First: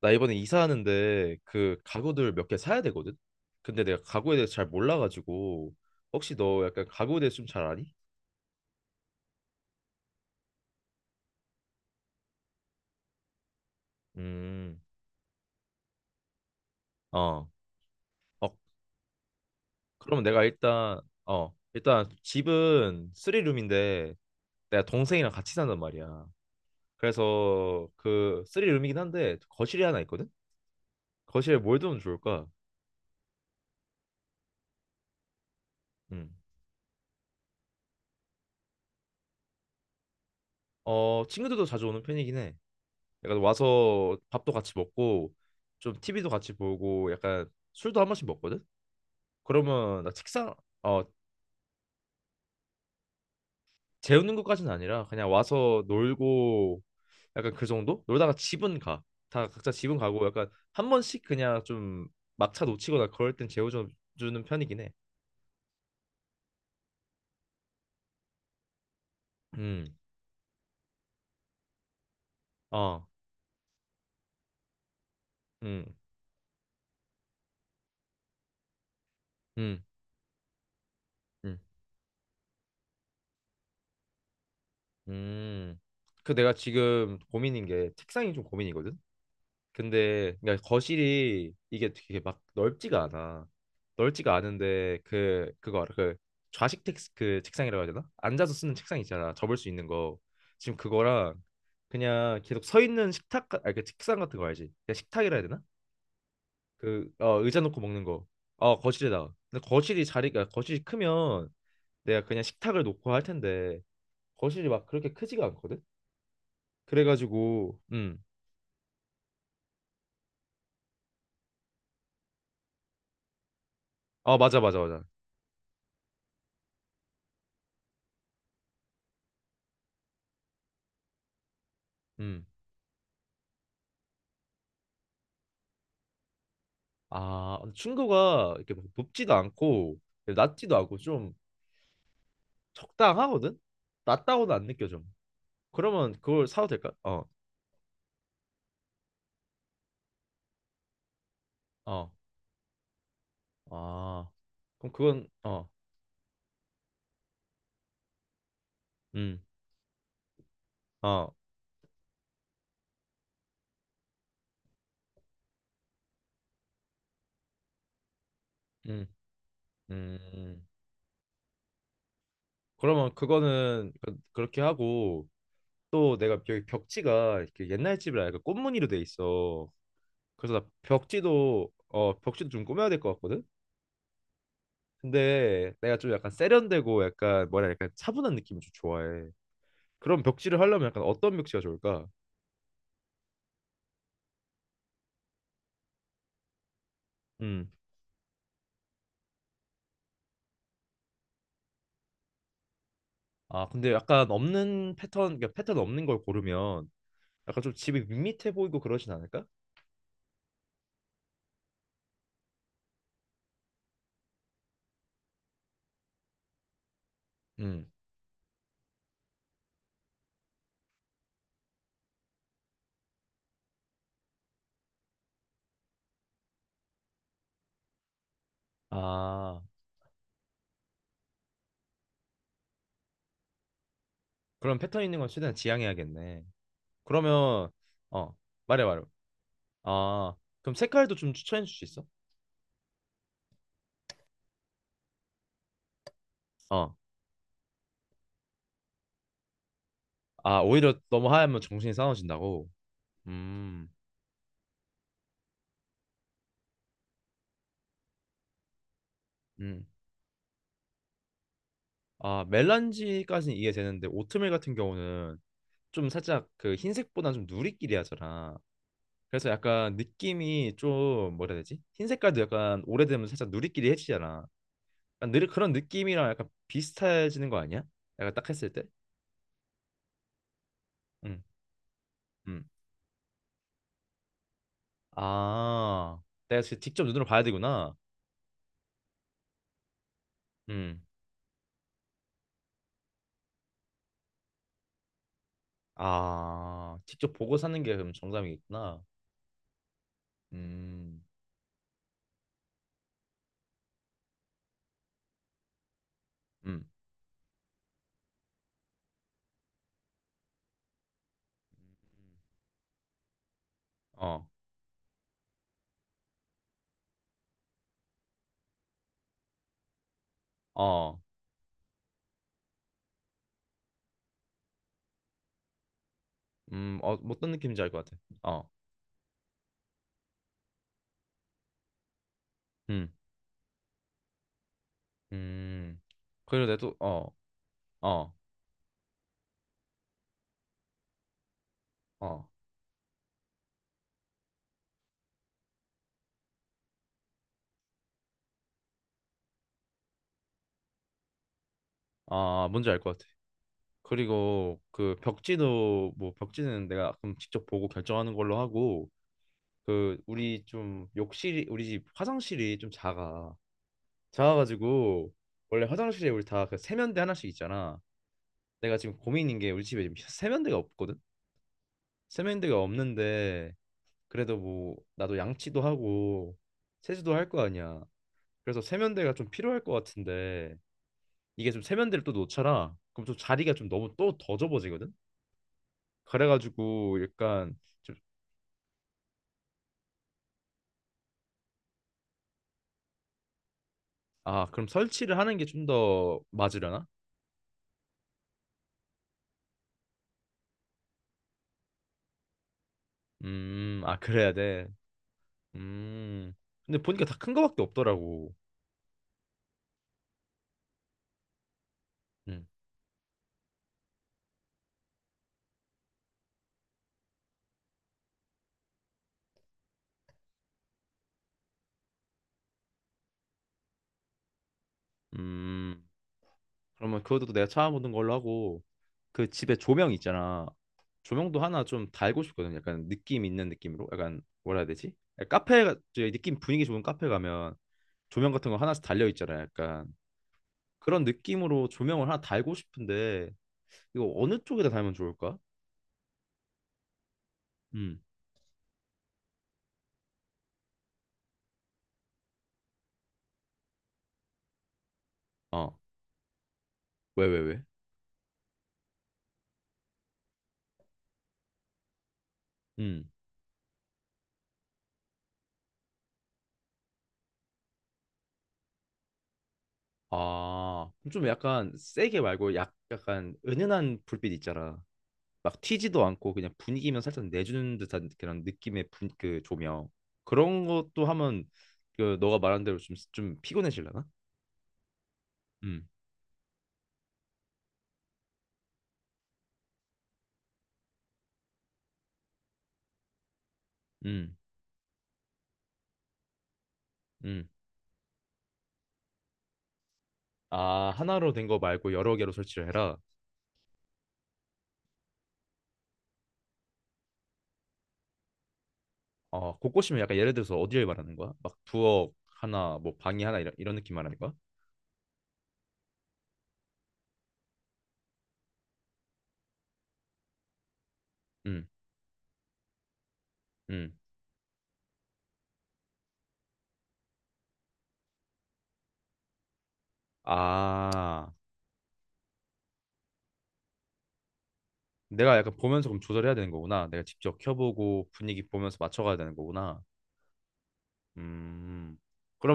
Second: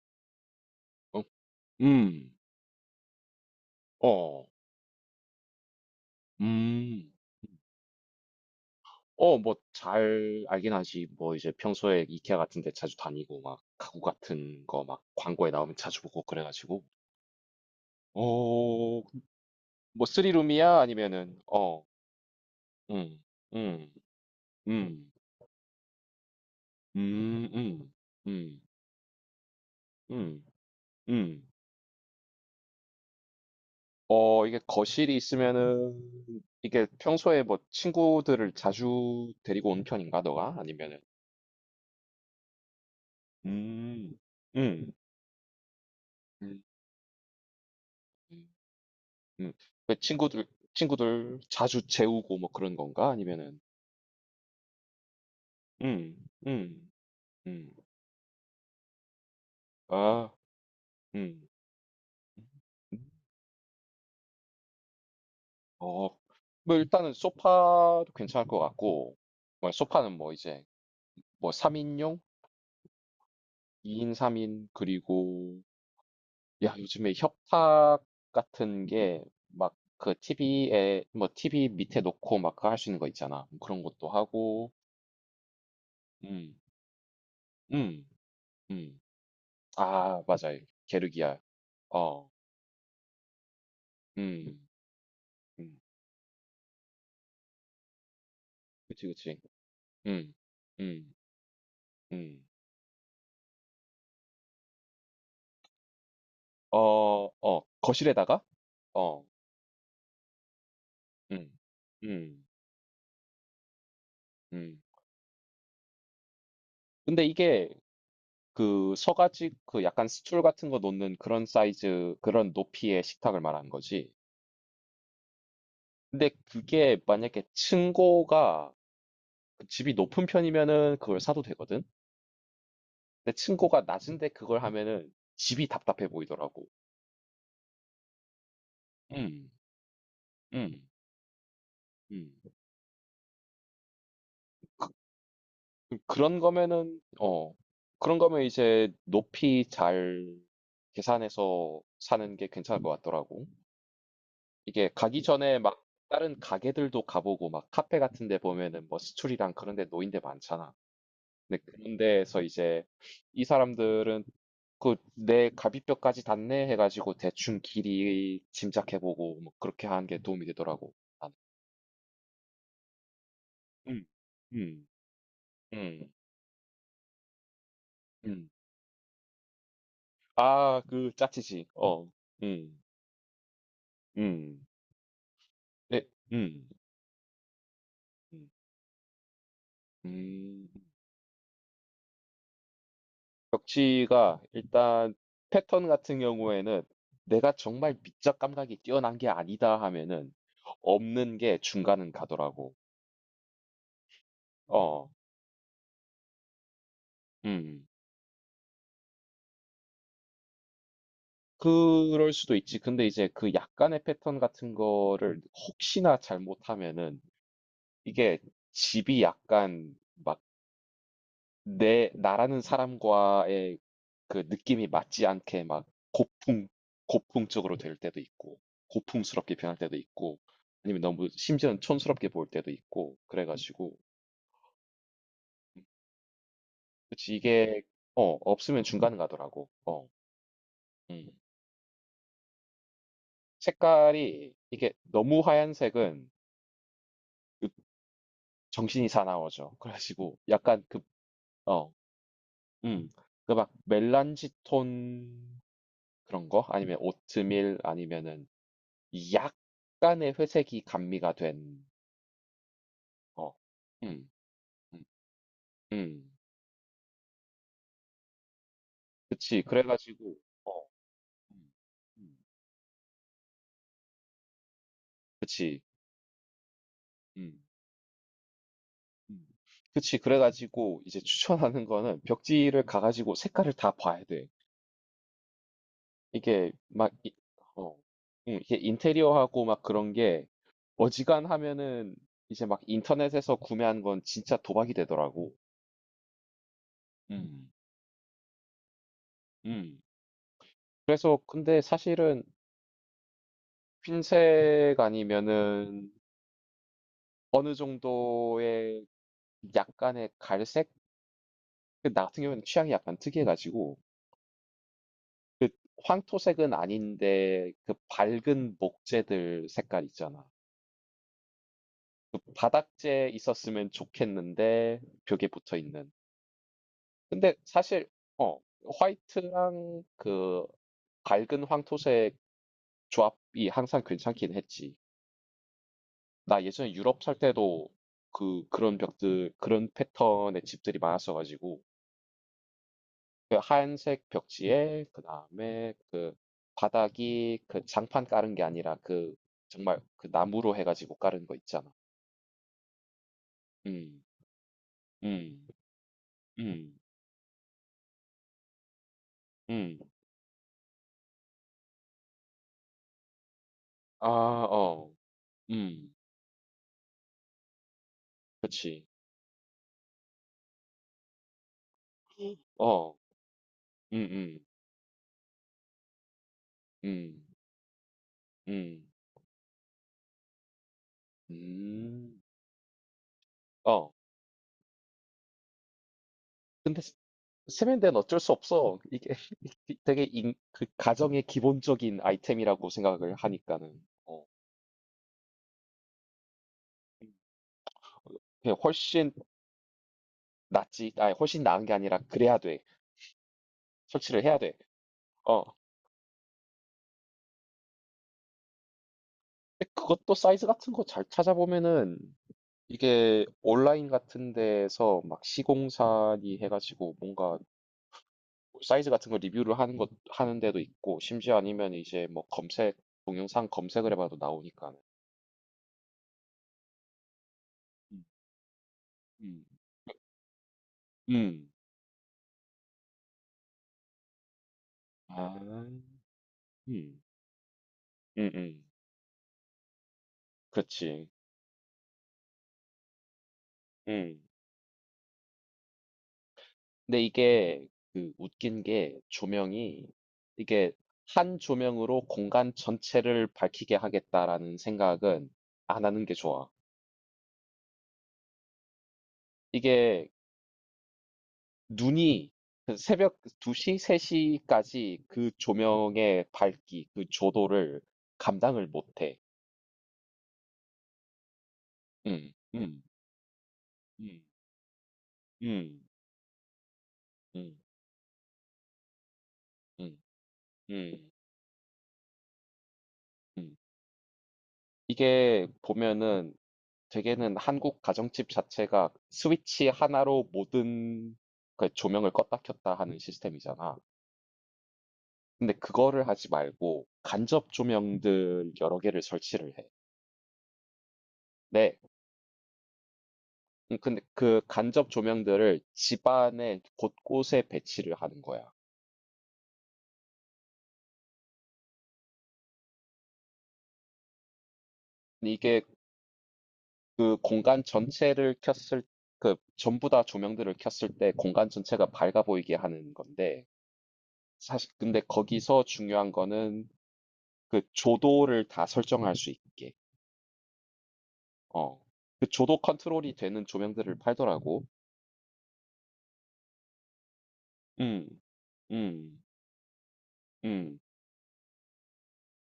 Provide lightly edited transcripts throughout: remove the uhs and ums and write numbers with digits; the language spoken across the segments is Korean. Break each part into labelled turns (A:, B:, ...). A: 나 이번에
B: 어.
A: 이사하는데 그
B: 음.
A: 가구들 몇 개 사야 되거든? 근데 내가 가구에
B: 어.
A: 대해서 잘 몰라가지고 혹시 너 약간
B: 음.
A: 가구에 대해서 좀 잘 아니?
B: 어, 뭐 잘 알긴 하지. 뭐 이제 평소에 이케아 같은 데 자주 다니고 막 가구 같은
A: 음,
B: 거 막 광고에 나오면 자주 보고 그래 가지고
A: 어. 어,
B: 어, 뭐
A: 그러면
B: 쓰리
A: 내가
B: 룸이야?
A: 일단
B: 아니면은 어.
A: 일단 집은
B: 음. 음.
A: 쓰리룸인데 내가
B: 음.
A: 동생이랑 같이 산단 말이야.
B: 음.
A: 그래서
B: 음. 음.
A: 그쓰리룸이긴 한데 거실이 하나 있거든?
B: 음. 음.
A: 거실에 뭘 두면 좋을까?
B: 어, 이게 거실이 있으면은
A: 음.
B: 이게 평소에 뭐 친구들을 자주 데리고 온 편인가 너가? 아니면은.
A: 어, 친구들도 자주 오는 편이긴 해. 약간
B: 음.
A: 와서 밥도 같이
B: 음.
A: 먹고 좀 TV도 같이
B: 음.
A: 보고 약간 술도 한 번씩
B: 음.
A: 먹거든?
B: 음. 왜
A: 그러면 나
B: 친구들
A: 책상 어
B: 자주 재우고 뭐 그런 건가? 아니면은.
A: 재우는 것까지는 아니라 그냥 와서
B: 음.
A: 놀고
B: 음.
A: 약간 그
B: 음.
A: 정도? 놀다가 집은 가. 다 각자 집은 가고
B: 아.
A: 약간 한 번씩
B: 음.
A: 그냥 좀 막차
B: 음.
A: 놓치거나 그럴 땐 재워주는 편이긴 해.
B: 어. 뭐 일단은 소파도 괜찮을 것 같고. 뭐
A: 음.
B: 소파는 뭐 이제 뭐 3인용,
A: 어.
B: 2인, 3인 그리고,
A: 음.
B: 야, 요즘에 협탁 같은 게 막
A: 음.
B: 그 TV에, 뭐
A: 음.
B: 티비 밑에 놓고 막 그 할수 있는 거 있잖아. 뭐 그런 것도 하고.
A: 음. 그 내가
B: 음.
A: 지금 고민인 게
B: 음.
A: 책상이 좀 고민이거든.
B: 음. 아,
A: 근데
B: 맞아요.
A: 그러니까
B: 게르기아.
A: 거실이 이게 되게
B: 어.
A: 막 넓지가 않아. 넓지가
B: 음.
A: 않은데 그
B: 음.
A: 그거 알아? 그 좌식 텍스 그 책상이라고 해야 되나? 앉아서 쓰는 책상
B: 그치,
A: 있잖아.
B: 그치.
A: 접을 수 있는 거.
B: 음.
A: 지금
B: 음.
A: 그거랑 그냥
B: 음.
A: 계속 서 있는 아니 그 책상 같은 거 알지? 그냥 식탁이라 해야 되나? 그
B: 어,
A: 어, 의자
B: 어.
A: 놓고 먹는 거.
B: 거실에다가?
A: 어
B: 어.
A: 거실에다가. 근데 거실이 크면
B: 음.
A: 내가 그냥
B: 음.
A: 식탁을 놓고 할 텐데 거실이
B: 음.
A: 막 그렇게 크지가 않거든.
B: 근데 이게
A: 그래가지고
B: 그 서 가지 그 약간 스툴 같은 거 놓는 그런 사이즈, 그런 높이의 식탁을 말하는 거지.
A: 어 맞아, 맞아, 맞아.
B: 근데 그게 만약에 층고가 그 집이 높은 편이면은 그걸 사도 되거든.
A: 음.
B: 근데 층고가 낮은데 그걸 하면은 집이 답답해 보이더라고.
A: 아, 충고가 이렇게 막 높지도
B: 음.
A: 않고 낮지도
B: 음.
A: 않고 좀
B: 음.
A: 적당하거든? 낮다고는 안 느껴져.
B: 그
A: 그러면
B: 그런
A: 그걸 사도 될까?
B: 거면은 어, 그런 거면 이제 높이 잘 계산해서
A: 어,
B: 사는 게 괜찮을 것 같더라고.
A: 아,
B: 이게
A: 그럼
B: 가기
A: 그건
B: 전에 막 다른 가게들도 가보고 막 카페 같은 데 보면은 뭐
A: 음,
B: 스툴이랑 그런 데 노인 데 많잖아.
A: 어,
B: 근데 그런 데에서 이제 이 사람들은 그 내 갈비뼈까지 닿네 해가지고 대충 길이
A: 음,
B: 짐작해보고 뭐 그렇게 하는 게 도움이
A: 음.
B: 되더라고. 나는.
A: 그러면
B: 음.
A: 그렇게
B: 음.
A: 하고
B: 음.
A: 또 내가 여기 벽지가 이렇게 옛날 집이라 약간
B: 음.
A: 꽃무늬로 돼 있어. 그래서 나
B: 아, 그 짜치지. 어.
A: 벽지도 좀
B: 음.
A: 꾸며야 될 것 같거든?
B: 음.
A: 근데 내가
B: 네.
A: 좀 약간
B: 음.
A: 세련되고 약간 뭐라 해야 약간 차분한
B: 음.
A: 느낌을 좀 좋아해. 그런 벽지를
B: 음.
A: 하려면 약간 어떤 벽지가 좋을까?
B: 벽지가 일단 패턴 같은 경우에는 내가
A: 음.
B: 정말 미적 감각이 뛰어난 게 아니다 하면은 없는 게 중간은 가더라고.
A: 아, 근데 약간 없는
B: 어.
A: 패턴, 그러니까 패턴 없는 걸 고르면 약간 좀
B: 음.
A: 집이 밋밋해 보이고 그러진 않을까?
B: 그럴 수도 있지. 근데 이제 그 약간의 패턴 같은 거를 혹시나 잘못하면은
A: 음.
B: 이게 집이 약간 막 내 나라는 사람과의 그 느낌이 맞지 않게 막 고풍 고풍적으로 될 때도 있고, 고풍스럽게
A: 아,
B: 변할 때도 있고 아니면 너무 심지어는 촌스럽게 보일 때도 있고 그래가지고.
A: 그럼 패턴 있는 건 최대한 지양해야겠네.
B: 그치,
A: 그러면
B: 이게
A: 어,
B: 어 없으면
A: 말해 말해.
B: 중간 가더라고. 어.
A: 아, 그럼 색깔도
B: 음.
A: 좀 추천해 줄 수 있어?
B: 색깔이 이게 너무 하얀색은
A: 어.
B: 그 정신이 사나워져 그래가지고
A: 아,
B: 약간
A: 오히려 너무 하얗면 정신이 싸워진다고.
B: 그어음그 막
A: 음.
B: 멜란지 톤, 그런 거 아니면 오트밀 아니면은
A: 음.
B: 약간의 회색이 감미가 된.
A: 아,
B: 어.
A: 멜란지까지는 이해되는데
B: 음.
A: 오트밀 같은
B: 음.
A: 경우는 좀
B: 음.
A: 살짝 그 흰색보다는 좀 누리끼리 하잖아. 그래서
B: 그치. 그래
A: 약간
B: 가지고. 어.
A: 느낌이 좀 뭐라 해야
B: 음.
A: 되지? 흰
B: 음.
A: 색깔도 약간 오래되면 살짝 누리끼리 해지잖아. 약간 느리, 그런
B: 그치.
A: 느낌이랑 약간 비슷해지는
B: 음.
A: 거 아니야? 약간 딱 했을 때?
B: 음. 그치. 그래 가지고 이제
A: 응,
B: 추천하는 거는
A: 응.
B: 벽지를 가 가지고 색깔을 다 봐야 돼.
A: 아, 내가
B: 이게
A: 지금 직접
B: 막
A: 눈으로
B: 이,
A: 봐야 되구나.
B: 어. 이게 인테리어하고 막 그런 게
A: 응.
B: 어지간하면은 이제 막 인터넷에서 구매한 건 진짜 도박이 되더라고.
A: 아, 직접 보고
B: 음.
A: 사는 게 그럼 정답이겠구나.
B: 음.
A: 음,
B: 그래서 근데 사실은 흰색 아니면은
A: 음,
B: 어느 정도의 약간의 갈색? 그 나 같은 경우에는 취향이 약간 특이해 가지고
A: 어,
B: 그 황토색은 아닌데 그 밝은 목재들 색깔 있잖아.
A: 어,
B: 그 바닥재 있었으면 좋겠는데 벽에 붙어 있는.
A: 뭐 어떤
B: 근데
A: 느낌인지 알 것
B: 사실
A: 같아.
B: 어,
A: 어,
B: 화이트랑 그 밝은 황토색
A: 음,
B: 조합이 항상 괜찮긴 했지.
A: 음.
B: 나
A: 그리고 내가
B: 예전에
A: 또,
B: 유럽 살 때도
A: 어,
B: 그 그런 벽들 그런 패턴의 집들이 많았어 가지고
A: 어,
B: 그 하얀색 벽지에 그다음에 그 바닥이 그 장판 깔은 게 아니라 그 정말 그 나무로 해 가지고 깔은 거 있잖아.
A: 아, 뭔지 알 것 같아.
B: 음.
A: 그리고 그
B: 음.
A: 벽지도 뭐 벽지는
B: 음.
A: 내가 그럼 직접 보고 결정하는 걸로 하고
B: 음.
A: 그 우리 좀 욕실이 우리 집 화장실이 좀 작아
B: 아, 어.
A: 작아가지고 원래
B: 음.
A: 화장실에 우리 다 그 세면대 하나씩 있잖아 내가
B: 그치.
A: 지금 고민인 게 우리 집에 지금 세면대가 없거든 세면대가
B: 어.
A: 없는데 그래도
B: 음음.
A: 뭐 나도 양치도 하고 세수도
B: 음.
A: 할 거 아니야 그래서
B: 음.
A: 세면대가 좀 필요할 것 같은데
B: 음.
A: 이게 좀 세면대를 또
B: 음.
A: 놓쳐라 그럼 좀 자리가 좀
B: 어.
A: 너무 또 더 좁아지거든
B: 근데 스,
A: 그래가지고 약간
B: 세면대는
A: 좀
B: 어쩔 수 없어. 이게 되게 인 그 가정의 기본적인 아이템이라고 생각을 하니까는. 어.
A: 아, 그럼 설치를 하는 게 좀 더 맞으려나?
B: 음. 어, 그냥 훨씬 낫지. 아, 훨씬 나은 게 아니라 그래야 돼.
A: 아,
B: 설치를
A: 그래야
B: 해야 돼.
A: 돼.
B: 어.
A: 음. 근데 보니까 다 큰 거밖에 없더라고.
B: 근데 그것도 사이즈 같은 거 잘 찾아보면은
A: 음.
B: 이게 온라인 같은 데서 막 시공사니 해가지고 뭔가 사이즈 같은 거 리뷰를 하는 것 하는 데도 있고, 심지어 아니면 이제 뭐 검색 동영상 검색을 해봐도 나오니까.
A: 음. 그러면 그것도 내가 찾아보는
B: 음.
A: 걸로 하고 그
B: 음.
A: 집에 조명 있잖아. 조명도
B: 음.
A: 하나 좀 달고 싶거든. 약간 느낌 있는 느낌으로. 약간 뭐라 해야 되지?
B: 아.
A: 약간 저기 느낌 분위기 좋은
B: 음.
A: 카페 가면
B: 음.
A: 조명 같은 거
B: 음.
A: 하나씩 달려 있잖아. 약간 그런
B: 그렇지.
A: 느낌으로 조명을 하나 달고 싶은데 이거
B: 음.
A: 어느 쪽에다 달면 좋을까?
B: 근데 이게
A: 음.
B: 그 웃긴 게 조명이 이게 한 조명으로 공간 전체를 밝히게 하겠다라는 생각은
A: 어.
B: 안 하는 게 좋아.
A: 왜, 왜, 왜?
B: 이게 눈이 그
A: 음.
B: 새벽 2시, 3시까지 그 조명의 밝기, 그 조도를 감당을 못 해.
A: 아, 좀 약간 세게
B: 음.
A: 말고 약,
B: 음.
A: 약간 은은한
B: 음.
A: 불빛 있잖아. 막
B: 음.
A: 튀지도 않고 그냥 분위기만 살짝
B: 음.
A: 내주는 듯한 그런 느낌의 분, 그 조명.
B: 음.
A: 그런 것도
B: 음.
A: 하면 그 너가 말한 대로 좀, 좀
B: 음.
A: 피곤해지려나?
B: 이게
A: 음,
B: 보면은 대개는 한국 가정집 자체가 스위치 하나로 모든 그 조명을 껐다 켰다 하는 시스템이잖아.
A: 음,
B: 근데 그거를 하지 말고
A: 음.
B: 간접 조명들 여러 개를 설치를 해.
A: 아, 하나로 된 거
B: 네.
A: 말고 여러 개로 설치를 해라.
B: 근데 그 간접 조명들을 집안의 곳곳에 배치를 하는 거야.
A: 어, 곳곳이면 약간 예를 들어서 어디를 말하는 거야? 막 부엌 하나, 뭐 방이 하나 이런, 이런 느낌 말하는 거야?
B: 근데 이게 그 공간 전체를 켰을 그 전부 다 조명들을 켰을 때 공간
A: 음,
B: 전체가 밝아 보이게 하는 건데
A: 음.
B: 사실 근데 거기서 중요한 거는 그 조도를 다 설정할 수 있게.
A: 아,
B: 어. 그 조도 컨트롤이 되는 조명들을 팔더라고.
A: 내가 약간 보면서 그럼 조절해야 되는 거구나. 내가 직접
B: 음.
A: 켜보고 분위기 보면서 맞춰가야
B: 음.
A: 되는 거구나.
B: 음.
A: 음,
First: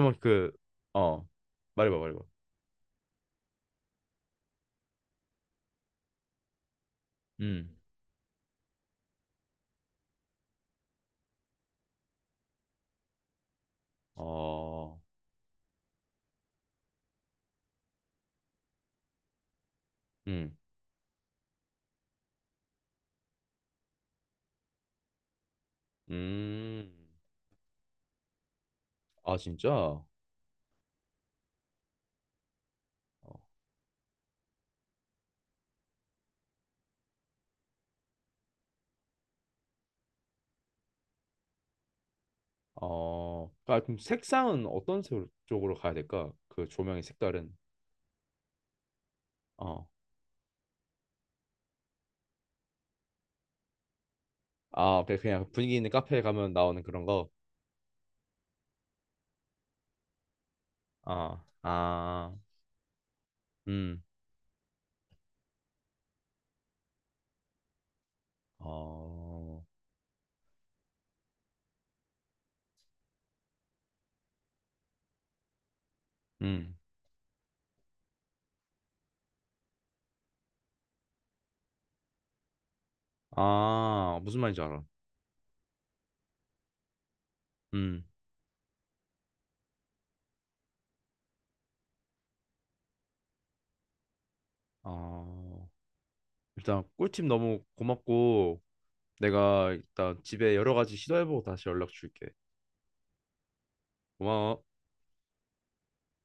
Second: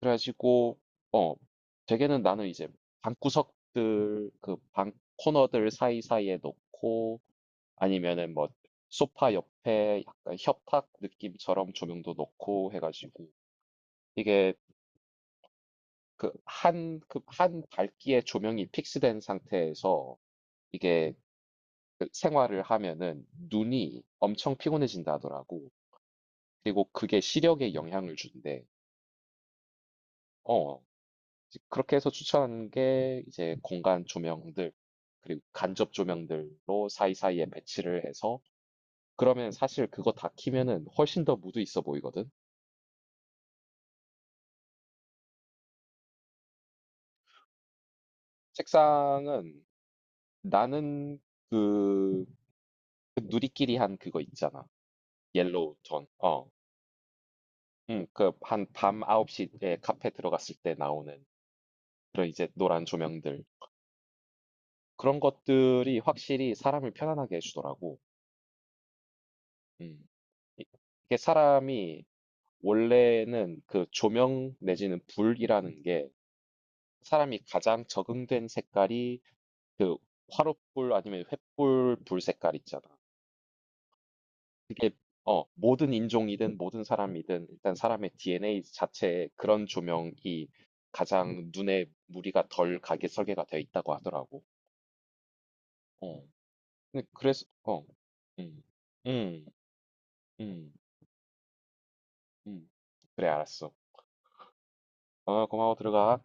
B: 그래
A: 그,
B: 가지고
A: 어,
B: 어,
A: 말해봐, 말해봐.
B: 대개는 나는 이제 방구석들 그 방 코너들 사이사이에 놓고
A: 음.
B: 아니면은 뭐 소파 옆에 약간 협탁 느낌처럼 조명도 놓고 해 가지고 이게
A: 어,
B: 그 한 한 밝기의 조명이 픽스된 상태에서
A: 음,
B: 이게 그 생활을 하면은 눈이 엄청 피곤해진다 하더라고. 그리고
A: 음,
B: 그게 시력에 영향을 준대.
A: 아, 진짜?
B: 어. 이제 그렇게 해서 추천하는 게 이제 공간 조명들 그리고 간접 조명들로 사이사이에 배치를 해서 그러면 사실 그거 다 키면은 훨씬 더 무드 있어 보이거든.
A: 어, 아, 그럼 색상은 쪽으로 가야 될까? 그 조명의 색깔은?
B: 책상은
A: 어,
B: 나는 그, 그 누리끼리 한 그거 있잖아.
A: 아, 그냥 그냥
B: 옐로우
A: 분위기 있는
B: 톤.
A: 카페에
B: 어.
A: 가면 나오는 그런 거?
B: 그, 한 밤 9시에 카페 들어갔을 때 나오는
A: 아,
B: 그런
A: 아,
B: 이제 노란 조명들.
A: 음,
B: 그런 것들이 확실히 사람을 편안하게 해 주더라고.
A: 어,
B: 음. 이 이게 사람이 원래는 그 조명 내지는 불이라는 게
A: 음,
B: 사람이 가장 적응된 색깔이 그 화롯불 아니면 횃불 불 색깔 있잖아.
A: 아, 무슨 말인지 알아.
B: 그게 어 모든 인종이든 모든 사람이든 일단
A: 음,
B: 사람의 DNA 자체에 그런 조명이 가장 눈에 무리가 덜 가게 설계가 되어 있다고 하더라고.
A: 아.
B: 어.
A: 일단
B: 근데
A: 꿀팁
B: 그래서.
A: 너무
B: 어.
A: 고맙고
B: 음. 음.
A: 내가 일단 집에
B: 음.
A: 여러 가지 시도해보고 다시 연락 줄게.
B: 음. 그래, 알았어.
A: 고마워.
B: 어, 고마워, 들어가.